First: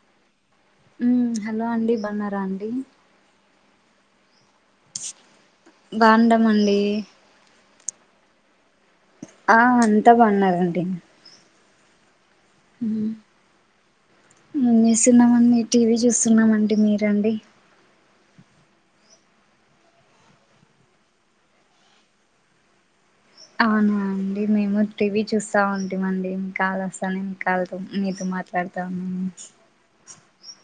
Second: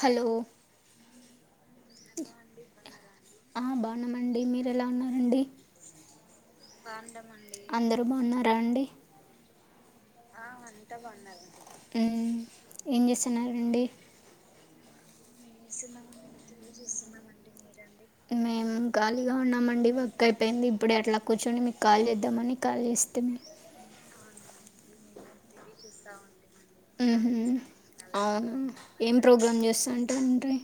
Hello ఉమ్ hello అండి బన్నారా అండి అనమండి మీరు ఎలా ఉన్నారండి బండమండ్డీ అందరు బాగున్నారా అండి ఆ అంతా బాగున్నారండి మ్మ్ ఏం చేస్తున్నారండి ఉ తిన్నాం అండి టీవీ చూస్తున్నామ అండి మీరు రండి మేము ఖగాలిగా ఉన్నామండి వర్క్ అయిపోయింది ఇప్పుడే అట్లా కూర్చొని మీకు కాల్ చేద్దామని కాల్ చేస్తా అవునా మేము టీవీ చూస్తా స్తా ఉంటేమండి కాల్ వస్తానే మ్మ్ కాల్ తో మీతో అవును మాట్లాడతా ఏం ఉన్నాను ప్రోగ్రామ్ చేస్తాంటండ్రి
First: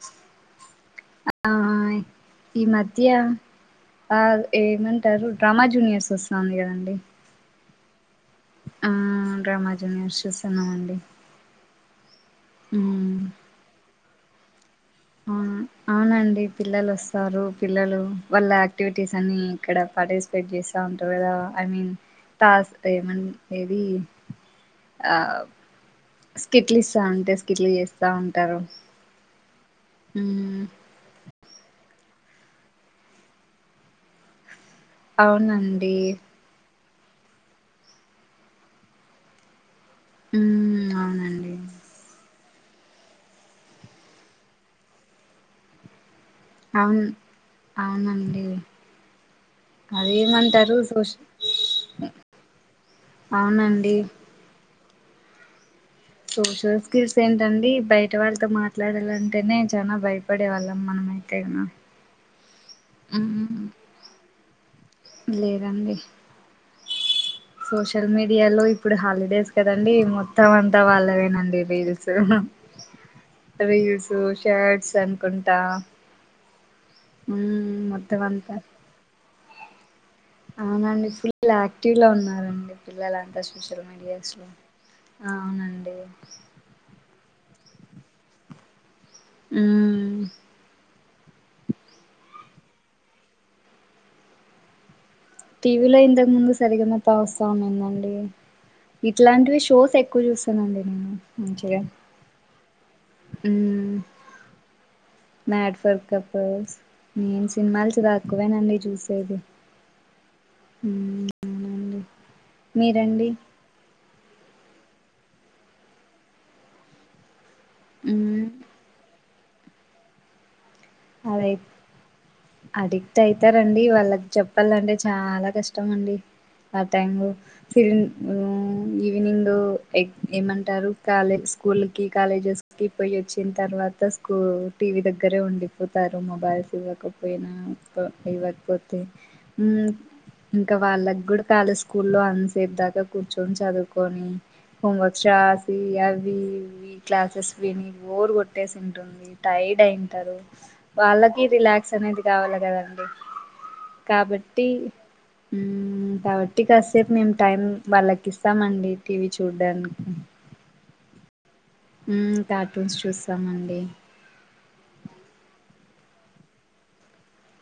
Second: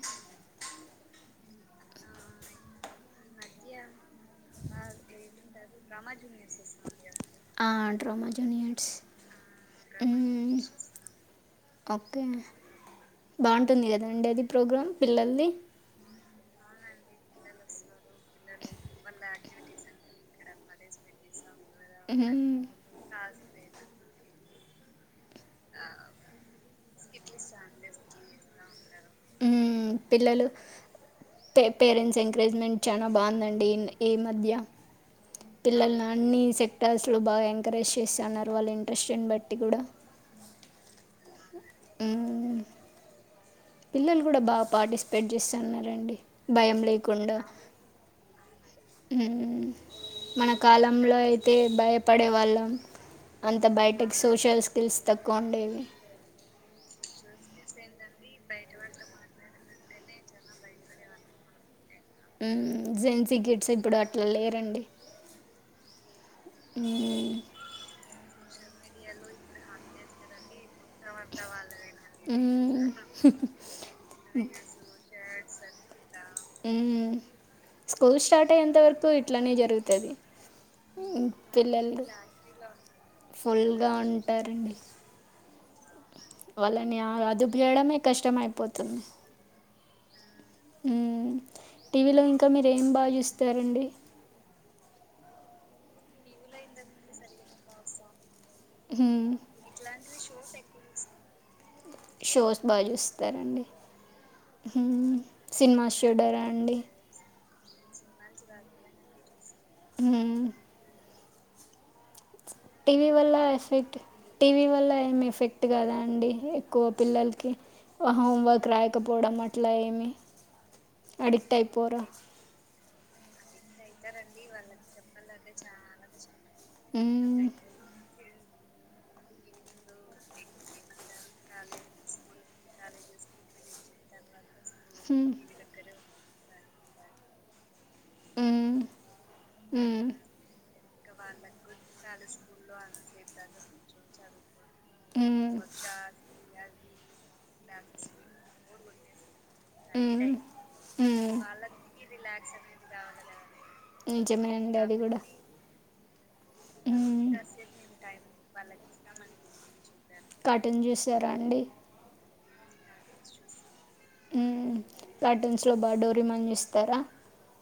ఆ ఈ మధ్య ఆ ఏమంటారు డ్రామా జూనియర్స్ వస్తుంది కదా అండి ఆట్ ఆ డ్రామా జూనియర్స్ చూస్తున్నామండి ఒక ఓకే బాగుంటుంది కదా అండి అది ప్రోగ్రామ్ అవునా అవునండి పిల్లలు వస్తారు పిల్లలు వాళ్ళ యాక్టివిటీస్ అన్ని ఇక్కడ [unintelligible] వెయిట్ చేస్తా ఉంటారు కదా ఐ మీన్ మ్మ్ తాజ ఏ మ ఏది ఆ స్కిట్లు ఇస్తా అంటే స్కిట్లు చేస్తా ఉంటారు మ్మ్ పిల్లలు మ్మ్ పే పేరెంట్స్ క్రేజ్మెంట్ చానా బాగుందండి ఈ మధ్య అవునండి క్టర్స్లు బాగా ఎంకరేజ్ చేస్తాన్నారు వాళ్ళ ఇంట్రెస్ట్నీ బట్టి కూడా ఉమ్ అవునండి ఉమ్ పిల్లలు కూడా బాగా పార్టిసిపేట్ చేస్త అన్నారండి అవును అవునండి ఉమ్మ్ మన అదేమంటారు సోష కాలంలో అయితే భయపడే వాళ్ళం అంత అవునండి బయటకి సోషల్స్ తెలుసు తక్కువ ఉండేవి సోషల్ స్కిల్స్ ఏంటండి బయట వాళ్ళతో మాట్లాడాలంటేనే చాలా భయపడే వాళ్ళం మనం అయితేగునా ఉమ్ జెన్ సి కిడ్స్ ఇప్పుడు అట్లా లేరండి లేదండి ఉమ్ సోషల్ మీడియాలో ఇప్ ఇప్పుడు హాలిడేస్ కదండి మొత్తం అంత అంత వాళ్ళవేనండి రీల్స్ రీల్స్ షర్ట్స్ అనుకుంన్ట్ త ఉమ్ స్కూల్ స్టార్ట్ అంతా అయ్యేంత వరకు ఇట్లనే జరుగుత్ తది అవునండి ఫుల్ యాక్టివ్లో ఉన్నారండి పిల్లలంతా సోషల్ ఫుల్గా మీడియాస్ లో ఉంటారండి అవునండి డి వాళ్ళని ఆ అదుపు చేయడమే కష్టం అయిపోతుంది ఉమ్ ఉమ్ టీవీలో ఇంకా మీరు ఏం బా చూస్తారండి టీవీలో ఇంతకు ముందు సరిగమప వస్తా ఉన్నిందండి ఉమ్ ఇట్లాంటివి షోస్ ఎక్కువ చూస్తానండి నేను మంచివే షోస్ బాగా చూస్తారండి ఉమ్ సినిమాస్ చూడారా అండి సినిమాల్స్ తాక్కువేనండి చూసేది మ్మ్ ఉమ్ అవునండి టీవీ మీరండి వల్ల ఎఫెక్ట్ టీవీ వల్ల ఏం ఎఫెక్ట్ కదా అండి ఎక్కువ పిల్లలకి ఆ హా మ్మ్ హోంవర్క్ రాయకపోడమట్ ఇట్లా ఏమి అడిక్ట్ అదై అయిపోరా అడిక్ట్ అయి తరండి వాళ్ళకి చెప్పాలంటే చాలా కష్టమండి ఆ టైం లో ఫిలిం మ్మ్ ఈవినింగ్ ఎక్ ఏమంటారు కాలే స్కూల్కి కాలేజెస్కి పోయి వచ్చిన తర్వాత స్కూ టీవీ దగ్గరే ఉండి తరు మొబైల్స్ ఇవ్వకపోయినా త ఇవ్వకపోతే వాళ్ళకి మ్మ్ ఇంకా వాళ్ళగూడా కల స్కూల్లో అంతసేపు దాకా కూర్చొని చదువుకొని హోంవర్క్స్ రాసి అవి ఇవి క్లాసెస్ విని బోర్ కొట్టేసింది డోంగ్లి టైర్డ్ అయింటారు వాళ్ళకి రిలాక్స్ అనేది కావాల కదండి కాబట్టి నిజమేనండి అది కూడా హ్మ్ కాబట్టి కాసేపు మేము టైం వాళ్ళకి ఇస్తామండి టీవీ చూడ్డానికి కార్టూన్ చూస్తారా అండి మ్మ్ కార్టూన్స్ చూస్తామండి మ్మ్ కార్టూన్స్ లో బా డోరేమాన్ చూస్తారా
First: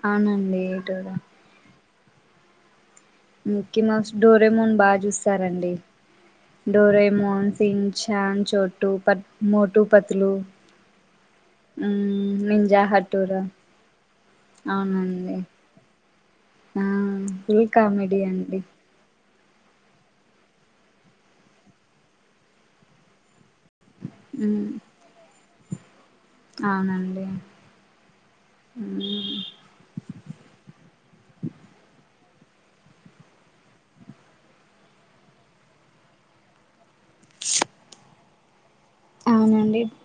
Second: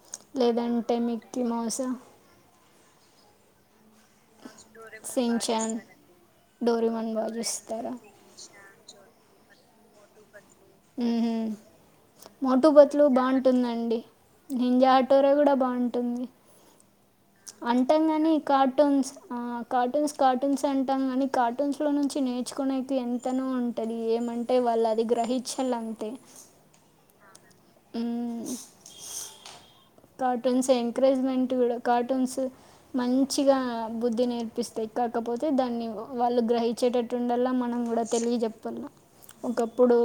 అవునండి ఇటు లేదంటే కూడా మిక్కీ మౌసు మ్మ్ క్కి మౌస్ డోరేమోన్ బా చూస్తారండి సించాన్ డోరీమాన్ బాగా డోరేమోన్ సిన్ చూస్తారా చాన్ చోటు పత్ మోటుపతులు ఉహూమ్ మోటు నింజా పత్లు హట్టూరా బావుంటుందండి నింజా ఆటోరే అవునండి కూడా బావుంటుంది ఆ ఫుల్ కామెడి అండి కార్టూన్స్ ఆ కార్టూన్స్ కార్టూన్స్ అంటాం కాని కార్టూన్స్ లో నుంచి నేర్చుకునేకి ఎంతనో ఉం టది ఏమంటే మ్మ్ వాళ్ళు అది గ్రహి చలంతే అవునండి మ్మ్ మ్మ్ కార్టూన్స్ ఎంకరేజ్మెంట్ కూడా కార్టూన్స్ టు మంచిగా బుద్ధి నేర్పిస్తాయి కాకపోతే దాన్ని వాళ్ళు గ్రహించేటట్టు టుండల్లా మనం కూడా తెలియజెప్ప్ [unintelligible] అవునండి ఒకప్పుడు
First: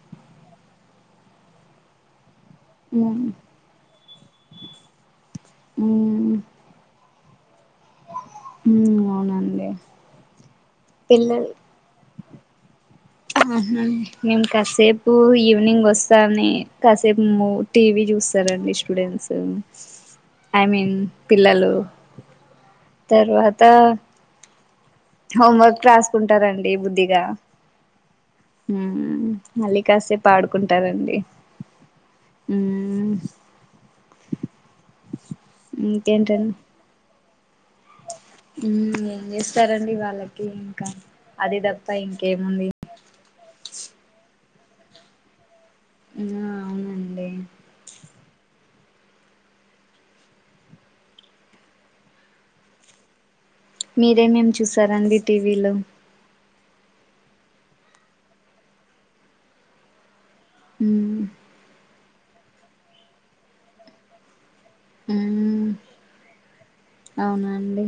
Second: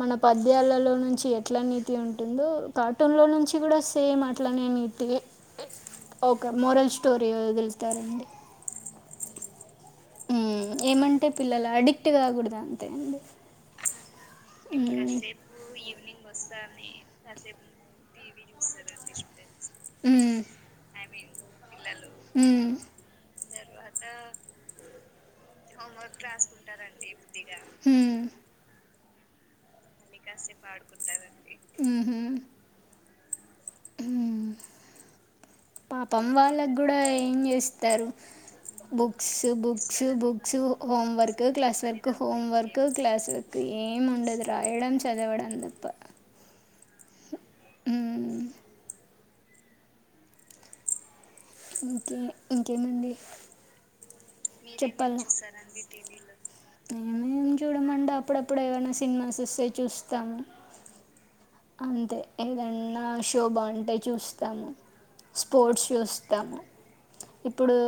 మన ప వేళల్లో నుంచి ఎట్లా నీతి ఉంటుందో కార్టూన్ లో మ్మ్ నుంచి కూడా సేమ్ అట్లనే నీతి ఒక మోరల్ స్టోరీ [unintelligible] హ్మ్ అవునండి మ్మ్ ఏమంటే పిల్లలు ఆడి టీ తాగుడదా ఆ హ్మ్ నేన్ కాసేపు ఈవినింగ్ వస్తానే కాసేపు మూవ్ టీవీ చూస్ సరే అండి స్టూడెంట్స్ ఐ మీన్ పిల్లలూ తర్వాత హోంవర్క్ రాసుకుంటారండి బుద్ధిగా హ్మ్ మలి కాసేపు ఆడుకుంటారండి హ్మ్ పాపం ఇంకేంటండి వాళ్ళగ్ కూడా ఏం జేస్ తరు ఉమ్ ఏం బుక్స్ చేస్తారండి బుక్స్ వాళ్ళకి బుక్స్ ఇంకా హోం వర్క్ అది క్లాస్ తప్ప వర్క్ హోం ఇంకేముంది వర్క్ క్లాస్ వక్ ఏమ్ ఉండదు రాయడం చదవడం తప్ప హ్మ్ అవునండి హ్మ్ ఇంకే ఇంకేమండి మీరేమేం చూసారండి టీవీలో మేం చూడమండి అప్పుడప్పుడు ఏమైనా సినిమాస్ వస్తే చూస్తాము హ్మ్ అంతే ఏదన్నా షో బాగుంటే చూస్తాము ఉమ్ స్పోర్ట్స్ చూస్తాము ఇప్పుడూ అవునండి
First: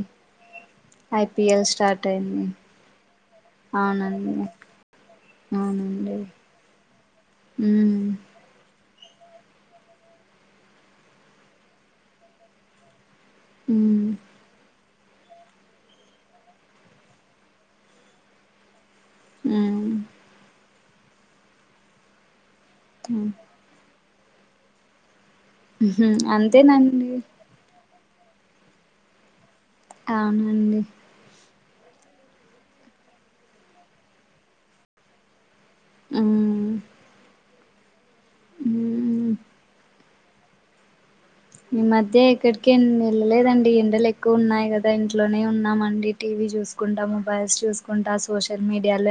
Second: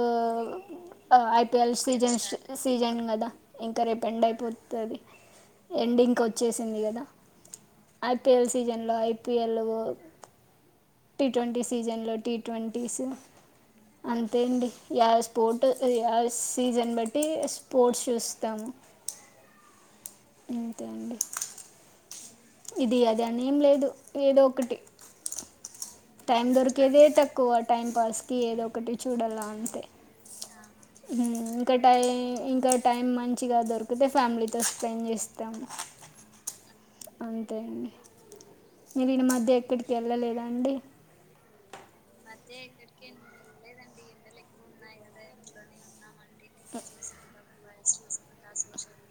ఐపిఎల్ ఐపీఎల్ స్టార్ట్ సీజన్స్ అయింది సీజన్ కదా ఇంకా రేపు ఎండ్ అవునండి అయిపోతది. అవునండి ఎండింగ్కి వచ్చేసింది కదా ఉమ్ ఐప్ జన్ లో ఐపిఎలు జన్ టి ట్వంటీ సీజన్ లో టీ ట్వంటీస్ ఉమ్ అంతే అండి యా స్పోర్ట్ యా సీజన్ బట్టి స్పోర్ట్స్ చూస్తామ్ హ్మ్ ఇంతే అండి ఇది అది అని ఏం లేదు ఏదో ఒ ఒకటి ఉహు టైం దొరికేదే అంతేనండి తక్కువ టైమ్ పాస్ కి ఏదో ఒకటి చూడాల అంత్ అవును హ్మ్ ఇంకా టై ఇంకా టైం మంచిగా దొరికితే ఫ్యామిలీతో స్పెండ్ చేస్తాము హ్మ్ అవి తెండి మీరు ఈన ఉమ్ మధ్య ఎక్కడికి వెళ్ళలేద అండి ఈ మధ్య ఎక్కడికి వెళ్ళలేదండి ఎండలు ఎ క్కువ ఉన్నాయి కదా ఇంట్లోనే ఉన్నామండి టీవీ చూసుకుంటా మొబైల్స్ చూసుకుంటా సోషల్ మీడియాల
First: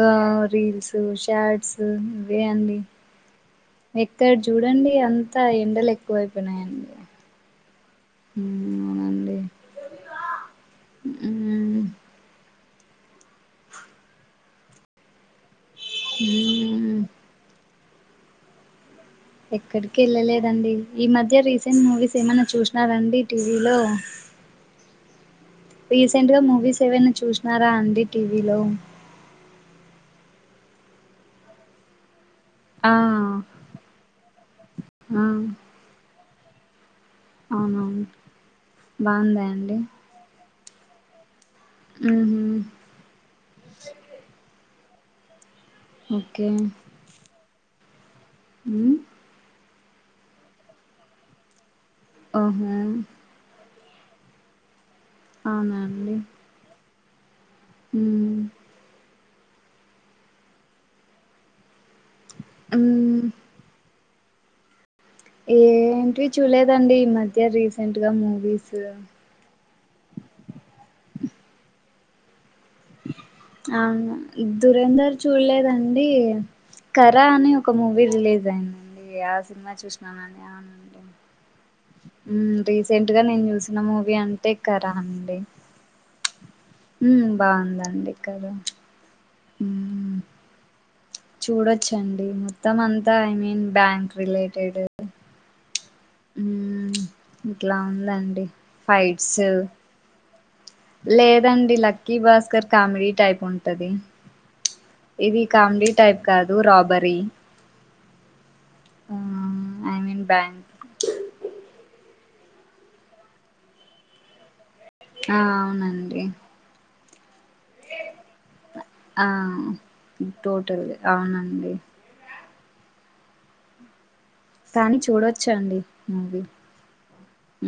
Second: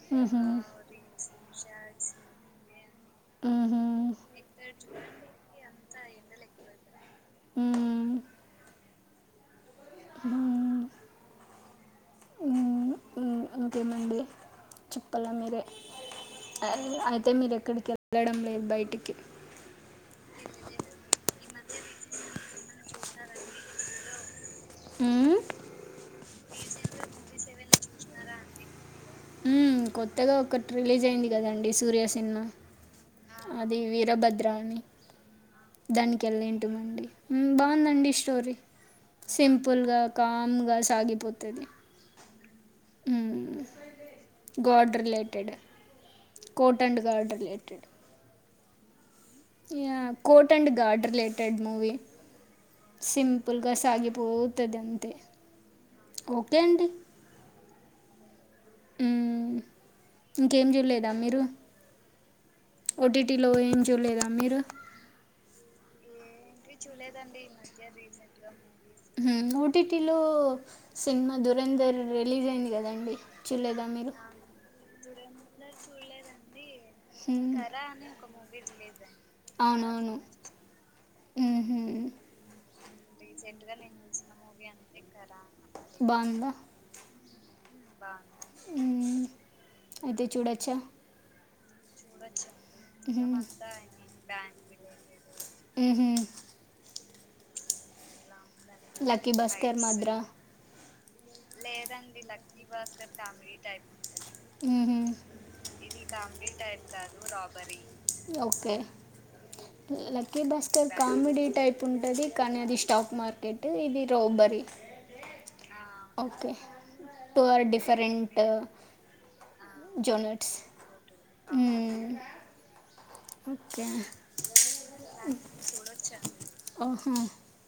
ఆ మ్హూ. రీల్స్ శాట్ ఇవే అండి అండి మ్హూ. ఎక్కడ చూడండి అంతా ఎండలు ఎక్క క్కువైపోయినాయి అండి హ్మ్మ్ మ్మ్ నండి మ్మ్ ఇంకేమండి చెప్పాల మీరే అయితే మీరెక్కడికి మేడం పోయింది బయటికి ఎక్కడికి వెళ్ళలేదండి ఈ మధ్య రీసెంట్ మూవీస్ ఏమన్నా చూసినారండి టీవీలో రీసెంట్ గా మూవీస్ ఏవైనా చూసినారా అండి టీవీలో కొత్తగా ఒకటి రిలీజ్ అయింది కదండి సూర్యా సినిమా ఆ అది వీరభద్ర అని ఆ దానికి కెళ్ళింటుమండి అవునవును బాగుందండి స్టోరీ బాగుందా అండి సింపుల్ గా ఒకా మ్ గా సాగిపోతే అది ఉహు మ్మ్ god related okay court and guard related మ్మ్ court and guard related movie అవునా గస్ ఆగిపోతది అం ఓకే అండి హ్మ్మ్ హ్మ్మ్ ఇంకేం చూల్లేదా మీరు ఉమ్ ఓటీటి లో ఏం చూలేదా మీరు ఏ ఏంటి చూడలేడండి ఇ మధ్య రీసెంట్ గా మూవీస్ ఓ టి టి లో సినిమా దురంధర్ రిలీజ్ అయింది కదండి చూడలేదా మీరు అవునా దురేంధర్ చూడలేదండి కరా అని ఒక మూవీ రిలీజ్ అయిందండి ఆ సినిమా అవునవును చూసిననని అండి ఉన రీసెంట్గా నేను మూవీ అంటే కరా బాగుందా ఉమ్ బాగుందండి ఇక బాగుంట ఉవేత అయితే చూడొచ్చా చూడ వచ్చు అండి మొత్తం అంతా I mean bank related village um ఇట్లా ఉందండి లక్కీ ఫైట్స్ బాస్కర్ మాధర్ ఆ లేదండి లక్కీ భాస్కర్ కామెడీ టైప్ ఉంటది మ్మ్హ. ఇది కామెడీ టైప్ కాదు robbery okay okay ah, I mean lucky bank Bhaskar comedy type ఉంటది కానీ అది స్టాక్ మార్కెట్ ఇది రోబరి ఆ అవునండి okay two are different genres అ అవునండి ఓకే కానీ చూడవచ్చు అండి మూవీ ఓహో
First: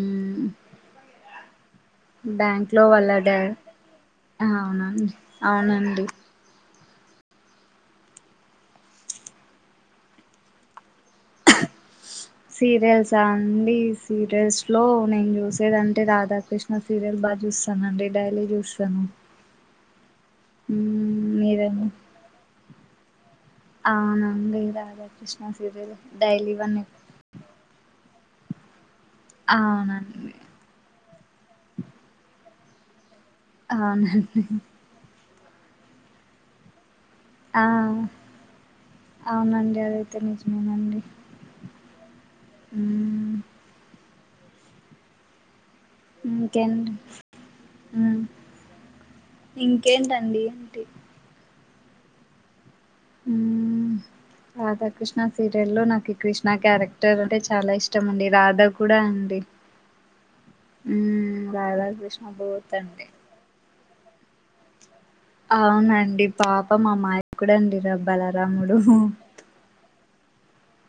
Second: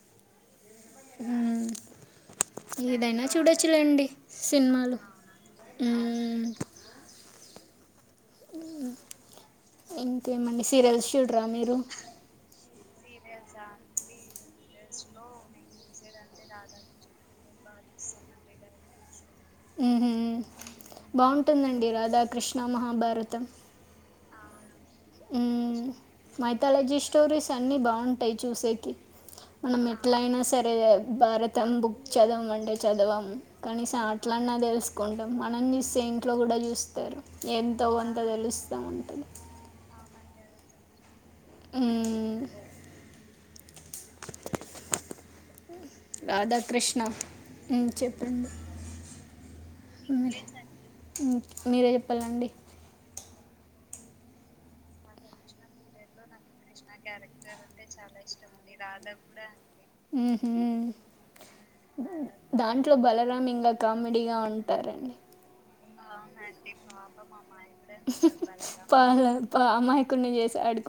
ఉమ్ మ్మ్. బ్యాంక్ లో వాళ్ల ఏదైనా దా చూడొచ్చులేండి సినిమాలు అవునండి అవునండి మ్మ్. ఇంకేమండి సీరియల్స్ చూడరా మీరు సీరియల్స్ రండి సీరియల్స్ లో నేను చూసేదంటే రాధాకృష్ణ సీరియల్ బాగా చూస్తానండి డైలీ చుస్తాను ఉహుమ్ బావుంటుందండి మీరండి రాధాకృష్ణ. మహాభారతం ఆనందిరాయి ఉహ్ మైథాలజీస్ స్టోరీస్ అన్ని బావుంటాయి. చుసేకి మనం ఎట్ల అవునండి అయినా సరే భారతం బుక్ చదవం అండి. చదవం కనీసం అవునండి అట్లన్నా తెలుసుకన్ మనం చూస్తే ఇంట్లో కూడా చుస్తారు. ఆ ఎంతో కొంత తెలుస్తా ఉంటది. అంత నిజమేనండి ఉహ్ ఇంకేంటి రాధాకృష్ణ మ్మ్, ఉహ్ చెప్పండి మ్మ్. ఇంకేంటండి ఏంటి మీరే చెప్పాలండి ఉహ్ రాధా కృష్ణ సీరియల్ లో నాకు కృష్ నా క్యారెక్టర్ అంటే చాలా ఇష్టం అండి. రాధా కూడా అండి మ్మ్హ్మ్. ఉహ్ రాధాకృష్ణ బోత్ దాంట్లో అండి. బలరాం ఇంగా కామెడీగా ఉంటారండి. అవునండి పాపం అమాయకూడండి ర బలరాముడు.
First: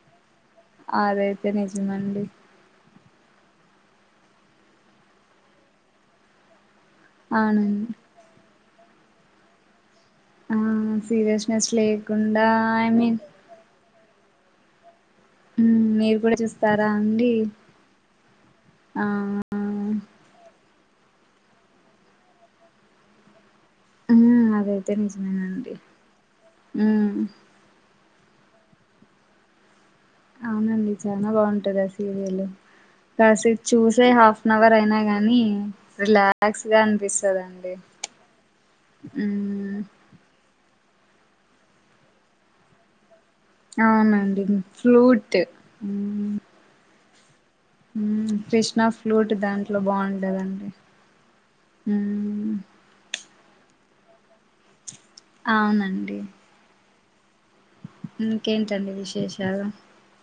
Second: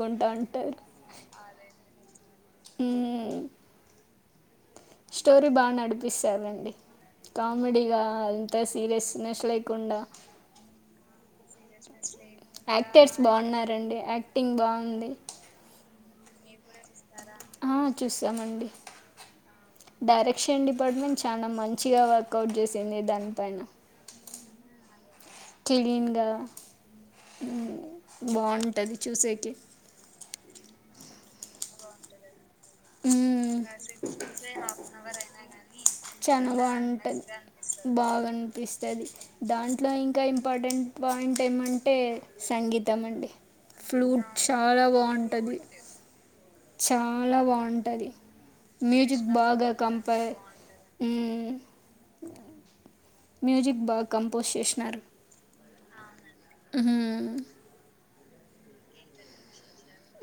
కొంటాన్ అదైతే నిజమండీ. హమ్ స్టోరీ బాగా నడిపిస్తారండి అవునండి కామెడిగా ఇ ఎ సీరియస్నెస్ లేకుండా ఆ సీరియస్నెస్ లేకుండా ఐ యాక్టర్స్ మీన్ బావున్నారండి. యాక్టింగ్ బావుంది ఉహ్ మీరు కూడా చూస్ తార అండి ఆ చూసామండి. ఆ ఆ ఇప్పటి నుంచి చాలా మంచిగా వర్కౌట్ చేసింది దానిపైన. ఉహ్ అది అయితే నిజమండి క్లీన్‌గా ఉహ్ హ్మ్ బావుంటది చూసేకి అవునండి చాలా బాగుంటది ఆ సీరియల్ ఉహ్ కాసేపు చూసే హాఫ్ అన్ అవర్ అయినా గాని చాల రిలాక్స్ గా బాగుంటది అనిపిస్తదండి బాగా అనిపిస్తుంది మ్మ్ దాంట్లో ఇంకా ఇంపార్టెంట్ పాయింట్ ఏమంటే సంగీతం అండి ఫ్లూట్ అవునండి చాలా ఫ్లూట్ బాగుంటుంది చాలా బాగుంట్ ఉమ్మ్ కృష్ణా ఫ్లూట్ దాంట్లో కంప బాగుంటదండి ఉమ్మ్ మ్యూజిక్ బాగ్ కంపోజ్ చేసినారు అవునండి ఉమ్మ్ ఇంకేంటండి విశేషాలు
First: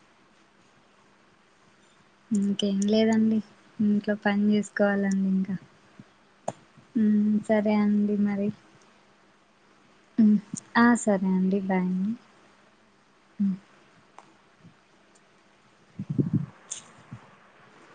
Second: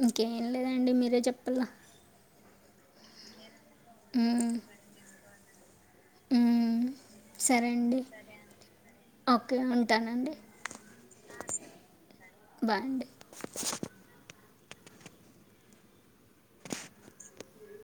ఇంకేం లేదండి మీరే చెప్పలా ఇంకేం లేదండి ఇంట్లో పని చేసుకోవాలండి ఇంకా ఉమ్ సరే అండి మరి ఓకే ఉమ్ ఉంటానండి ఆ సరే అండి బాయ్ బాయ్ అండి ఉమ్మ్